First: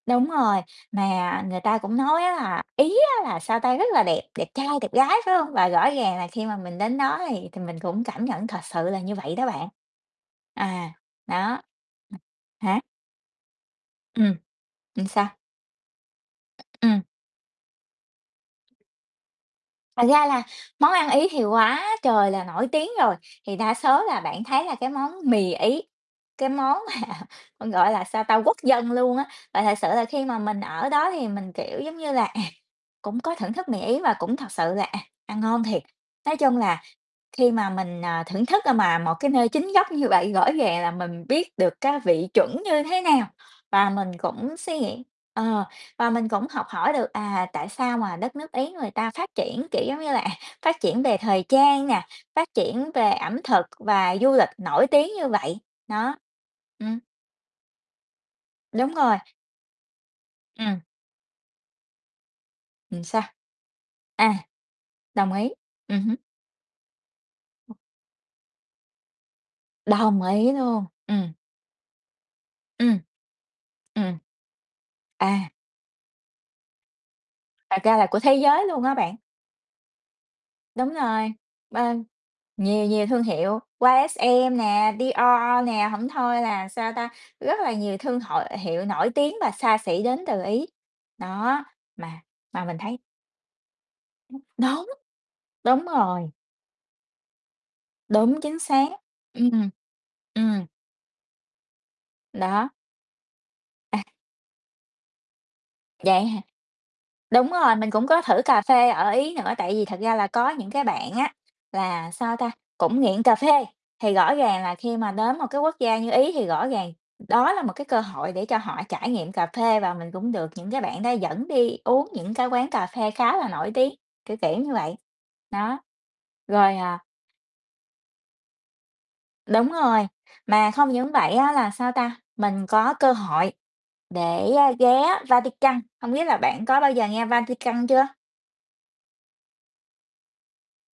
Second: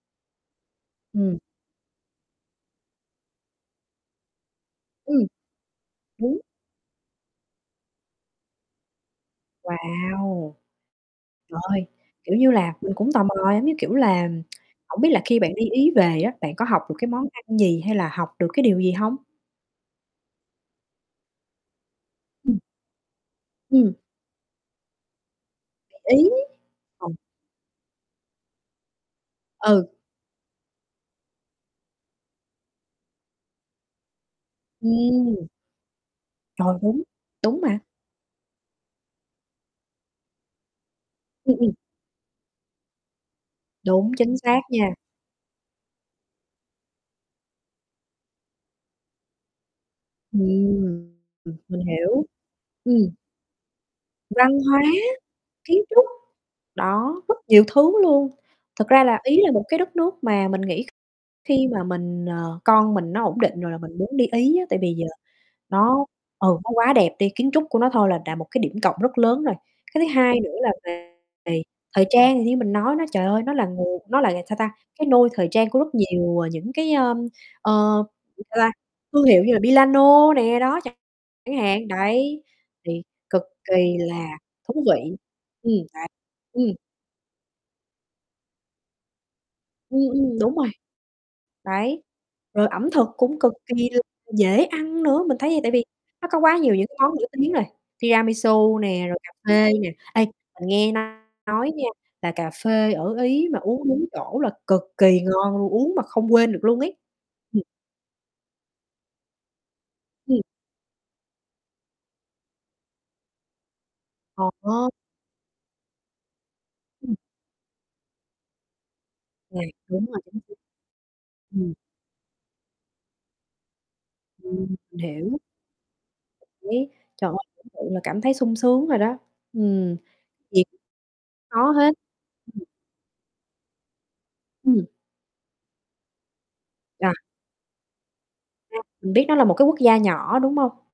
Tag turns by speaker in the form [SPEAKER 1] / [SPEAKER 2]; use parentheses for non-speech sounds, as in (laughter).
[SPEAKER 1] Đúng rồi,
[SPEAKER 2] Ừm.
[SPEAKER 1] mà người ta cũng nói á là, ý á là, sao ta, rất là đẹp, đẹp trai, đẹp gái,
[SPEAKER 2] Ừm.
[SPEAKER 1] phải hông? Và rõ ràng là
[SPEAKER 2] Đúng.
[SPEAKER 1] khi mà mình đến đó thì thì mình cũng cảm nhận thật sự là như vậy đó bạn.
[SPEAKER 2] Wow.
[SPEAKER 1] À, đó.
[SPEAKER 2] Trời,
[SPEAKER 1] (unintelligible)
[SPEAKER 2] kiểu như là,
[SPEAKER 1] Hả?
[SPEAKER 2] mình cũng tò mò, giống như kiểu là,
[SPEAKER 1] Ừm,
[SPEAKER 2] hổng
[SPEAKER 1] ừm,
[SPEAKER 2] biết là
[SPEAKER 1] sao?
[SPEAKER 2] khi bạn đi Ý về á, bạn có học được
[SPEAKER 1] Ừm.
[SPEAKER 2] cái món ăn gì hay là học được cái điều gì hông?
[SPEAKER 1] Thật ra là món ăn Ý thì quá trời là
[SPEAKER 2] Ừm.
[SPEAKER 1] nổi tiếng rồi, thì đa
[SPEAKER 2] Ừm.
[SPEAKER 1] số là bạn thấy là cái món mì Ý,
[SPEAKER 2] Mì Ý.
[SPEAKER 1] cái món mà
[SPEAKER 2] (unintelligible)
[SPEAKER 1] còn gọi là, sao ta, quốc dân luôn á. Và thật sự
[SPEAKER 2] Ừ.
[SPEAKER 1] là khi mà mình ở đó thì mình, kiểu giống như là, à, cũng có thưởng thức mì Ý và cũng thật sự là, à,
[SPEAKER 2] Ừm.
[SPEAKER 1] ăn ngon thiệt. Nói chung
[SPEAKER 2] Rồi,
[SPEAKER 1] là
[SPEAKER 2] đúng,
[SPEAKER 1] khi
[SPEAKER 2] đúng
[SPEAKER 1] mà
[SPEAKER 2] mà.
[SPEAKER 1] mình, à, thưởng thức, ơ, mà một cái nơi chính gốc như vậy, rõ ràng là mình biết
[SPEAKER 2] Ừm, ừm.
[SPEAKER 1] được cái vị chuẩn như thế nào và
[SPEAKER 2] Đúng,
[SPEAKER 1] mình
[SPEAKER 2] chính
[SPEAKER 1] cũng
[SPEAKER 2] xác
[SPEAKER 1] suy
[SPEAKER 2] nha.
[SPEAKER 1] nghĩ, ờ, và mình cũng học hỏi được, à, tại sao mà đất nước Ý người ta phát triển, kiểu giống như là, à, phát triển
[SPEAKER 2] Ừm,
[SPEAKER 1] về thời
[SPEAKER 2] ừm, mình
[SPEAKER 1] trang nè,
[SPEAKER 2] hiểu,
[SPEAKER 1] phát triển
[SPEAKER 2] ừm.
[SPEAKER 1] về ẩm thực và du lịch
[SPEAKER 2] Văn hóa,
[SPEAKER 1] nổi tiếng như vậy.
[SPEAKER 2] kiến trúc,
[SPEAKER 1] Đó, ừm.
[SPEAKER 2] đó, rất nhiều thứ luôn. Thực
[SPEAKER 1] Đúng
[SPEAKER 2] ra
[SPEAKER 1] rồi.
[SPEAKER 2] là Ý là một cái đất nước mà mình
[SPEAKER 1] Ừm.
[SPEAKER 2] nghĩ kh khi mà mình ờ, con
[SPEAKER 1] Ừm,
[SPEAKER 2] mình
[SPEAKER 1] sao?
[SPEAKER 2] nó ổn định rồi là mình muốn đi
[SPEAKER 1] À,
[SPEAKER 2] Ý á. Tại vì giờ
[SPEAKER 1] đồng ý, ừm
[SPEAKER 2] nó,
[SPEAKER 1] hứm.
[SPEAKER 2] ừ, nó quá đẹp đi, kiến trúc của nó thôi là là một cái điểm cộng rất lớn rồi. Cái thứ
[SPEAKER 1] Đồng
[SPEAKER 2] 2 nữa
[SPEAKER 1] ý
[SPEAKER 2] là
[SPEAKER 1] luôn.
[SPEAKER 2] về
[SPEAKER 1] Ừm.
[SPEAKER 2] về thời trang, như mình nói
[SPEAKER 1] Ừm.
[SPEAKER 2] nó, trời ơi, nó là nguồn
[SPEAKER 1] Ừm.
[SPEAKER 2] nó là là, sao ta, cái nôi thời
[SPEAKER 1] À.
[SPEAKER 2] trang của rất nhiều, ờ, những cái, ơm, ờ,
[SPEAKER 1] Thật ra là của thế
[SPEAKER 2] (unintelligible) sao
[SPEAKER 1] giới
[SPEAKER 2] ta,
[SPEAKER 1] luôn á bạn.
[SPEAKER 2] thương hiệu như là Milano nè, đó
[SPEAKER 1] Đúng
[SPEAKER 2] chẳng
[SPEAKER 1] rồi,
[SPEAKER 2] chẳng hạn,
[SPEAKER 1] bên
[SPEAKER 2] đấy,
[SPEAKER 1] nhiều
[SPEAKER 2] thì
[SPEAKER 1] nhiều thương
[SPEAKER 2] cực
[SPEAKER 1] hiệu,
[SPEAKER 2] kỳ là
[SPEAKER 1] YSL
[SPEAKER 2] thú
[SPEAKER 1] nè,
[SPEAKER 2] vị.
[SPEAKER 1] Dior
[SPEAKER 2] Ừm,
[SPEAKER 1] nè,
[SPEAKER 2] đấy,
[SPEAKER 1] hổng thôi là,
[SPEAKER 2] ừm.
[SPEAKER 1] sao ta, rất là nhiều thương hội hiệu nổi tiếng và xa
[SPEAKER 2] Ừm,
[SPEAKER 1] xỉ đến
[SPEAKER 2] ừm,
[SPEAKER 1] từ
[SPEAKER 2] đúng
[SPEAKER 1] Ý.
[SPEAKER 2] rồi.
[SPEAKER 1] Đó,
[SPEAKER 2] Đấy,
[SPEAKER 1] mà mà
[SPEAKER 2] rồi
[SPEAKER 1] mình
[SPEAKER 2] ẩm
[SPEAKER 1] thấy
[SPEAKER 2] thực cũng cực kỳ là dễ
[SPEAKER 1] Đúng,
[SPEAKER 2] ăn nữa, mình thấy vậy, tại vì
[SPEAKER 1] đúng
[SPEAKER 2] nó
[SPEAKER 1] rồi.
[SPEAKER 2] có quá nhiều những cái món nổi tiếng rồi,
[SPEAKER 1] Đúng, chính
[SPEAKER 2] tiramisu
[SPEAKER 1] xác,
[SPEAKER 2] nè, rồi cà
[SPEAKER 1] ừm,
[SPEAKER 2] phê nè. Ê,
[SPEAKER 1] ừm.
[SPEAKER 2] mình nghe nói nha, là cà
[SPEAKER 1] Đó.
[SPEAKER 2] phê ở Ý mà uống
[SPEAKER 1] À.
[SPEAKER 2] đúng chỗ là cực kỳ ngon luôn, uống mà
[SPEAKER 1] Vậy
[SPEAKER 2] không
[SPEAKER 1] hả?
[SPEAKER 2] quên được luôn ấy.
[SPEAKER 1] Đúng
[SPEAKER 2] Ừm.
[SPEAKER 1] rồi, mình cũng có thử cà phê ở Ý nữa, tại vì thật ra là
[SPEAKER 2] Ừm.
[SPEAKER 1] có những cái bạn á, là, sao ta, cũng nghiện cà phê, thì rõ ràng là
[SPEAKER 2] Ồ!
[SPEAKER 1] khi mà đến một cái quốc gia như Ý thì rõ ràng
[SPEAKER 2] Ừm.
[SPEAKER 1] đó là một cái cơ hội để cho họ trải nghiệm cà
[SPEAKER 2] (unintelligible)
[SPEAKER 1] phê và
[SPEAKER 2] đúng
[SPEAKER 1] mình
[SPEAKER 2] rồi,
[SPEAKER 1] cũng được
[SPEAKER 2] (unintelligible)
[SPEAKER 1] những cái bạn đó dẫn
[SPEAKER 2] Ừm.
[SPEAKER 1] đi uống những cái quán cà phê khá là nổi tiếng, kiểu, kiểu như
[SPEAKER 2] Ừm,
[SPEAKER 1] vậy.
[SPEAKER 2] mình hiểu.
[SPEAKER 1] Đó, rồi, à
[SPEAKER 2] (unintelligible) Trời ơi, tưởng tượng là cảm thấy sung sướng rồi đó.
[SPEAKER 1] Đúng
[SPEAKER 2] Ừm,
[SPEAKER 1] rồi,
[SPEAKER 2] gì
[SPEAKER 1] mà không những vậy á, là,
[SPEAKER 2] có
[SPEAKER 1] sao
[SPEAKER 2] hết.
[SPEAKER 1] ta,
[SPEAKER 2] Ừm.
[SPEAKER 1] mình có cơ hội để, ơ,
[SPEAKER 2] Ừm.
[SPEAKER 1] ghé Vatican, hông biết là bạn có bao giờ
[SPEAKER 2] Ờ.
[SPEAKER 1] nghe Vatican chưa?
[SPEAKER 2] (unintelligible) Mình biết nó là một cái quốc gia nhỏ, đúng hông?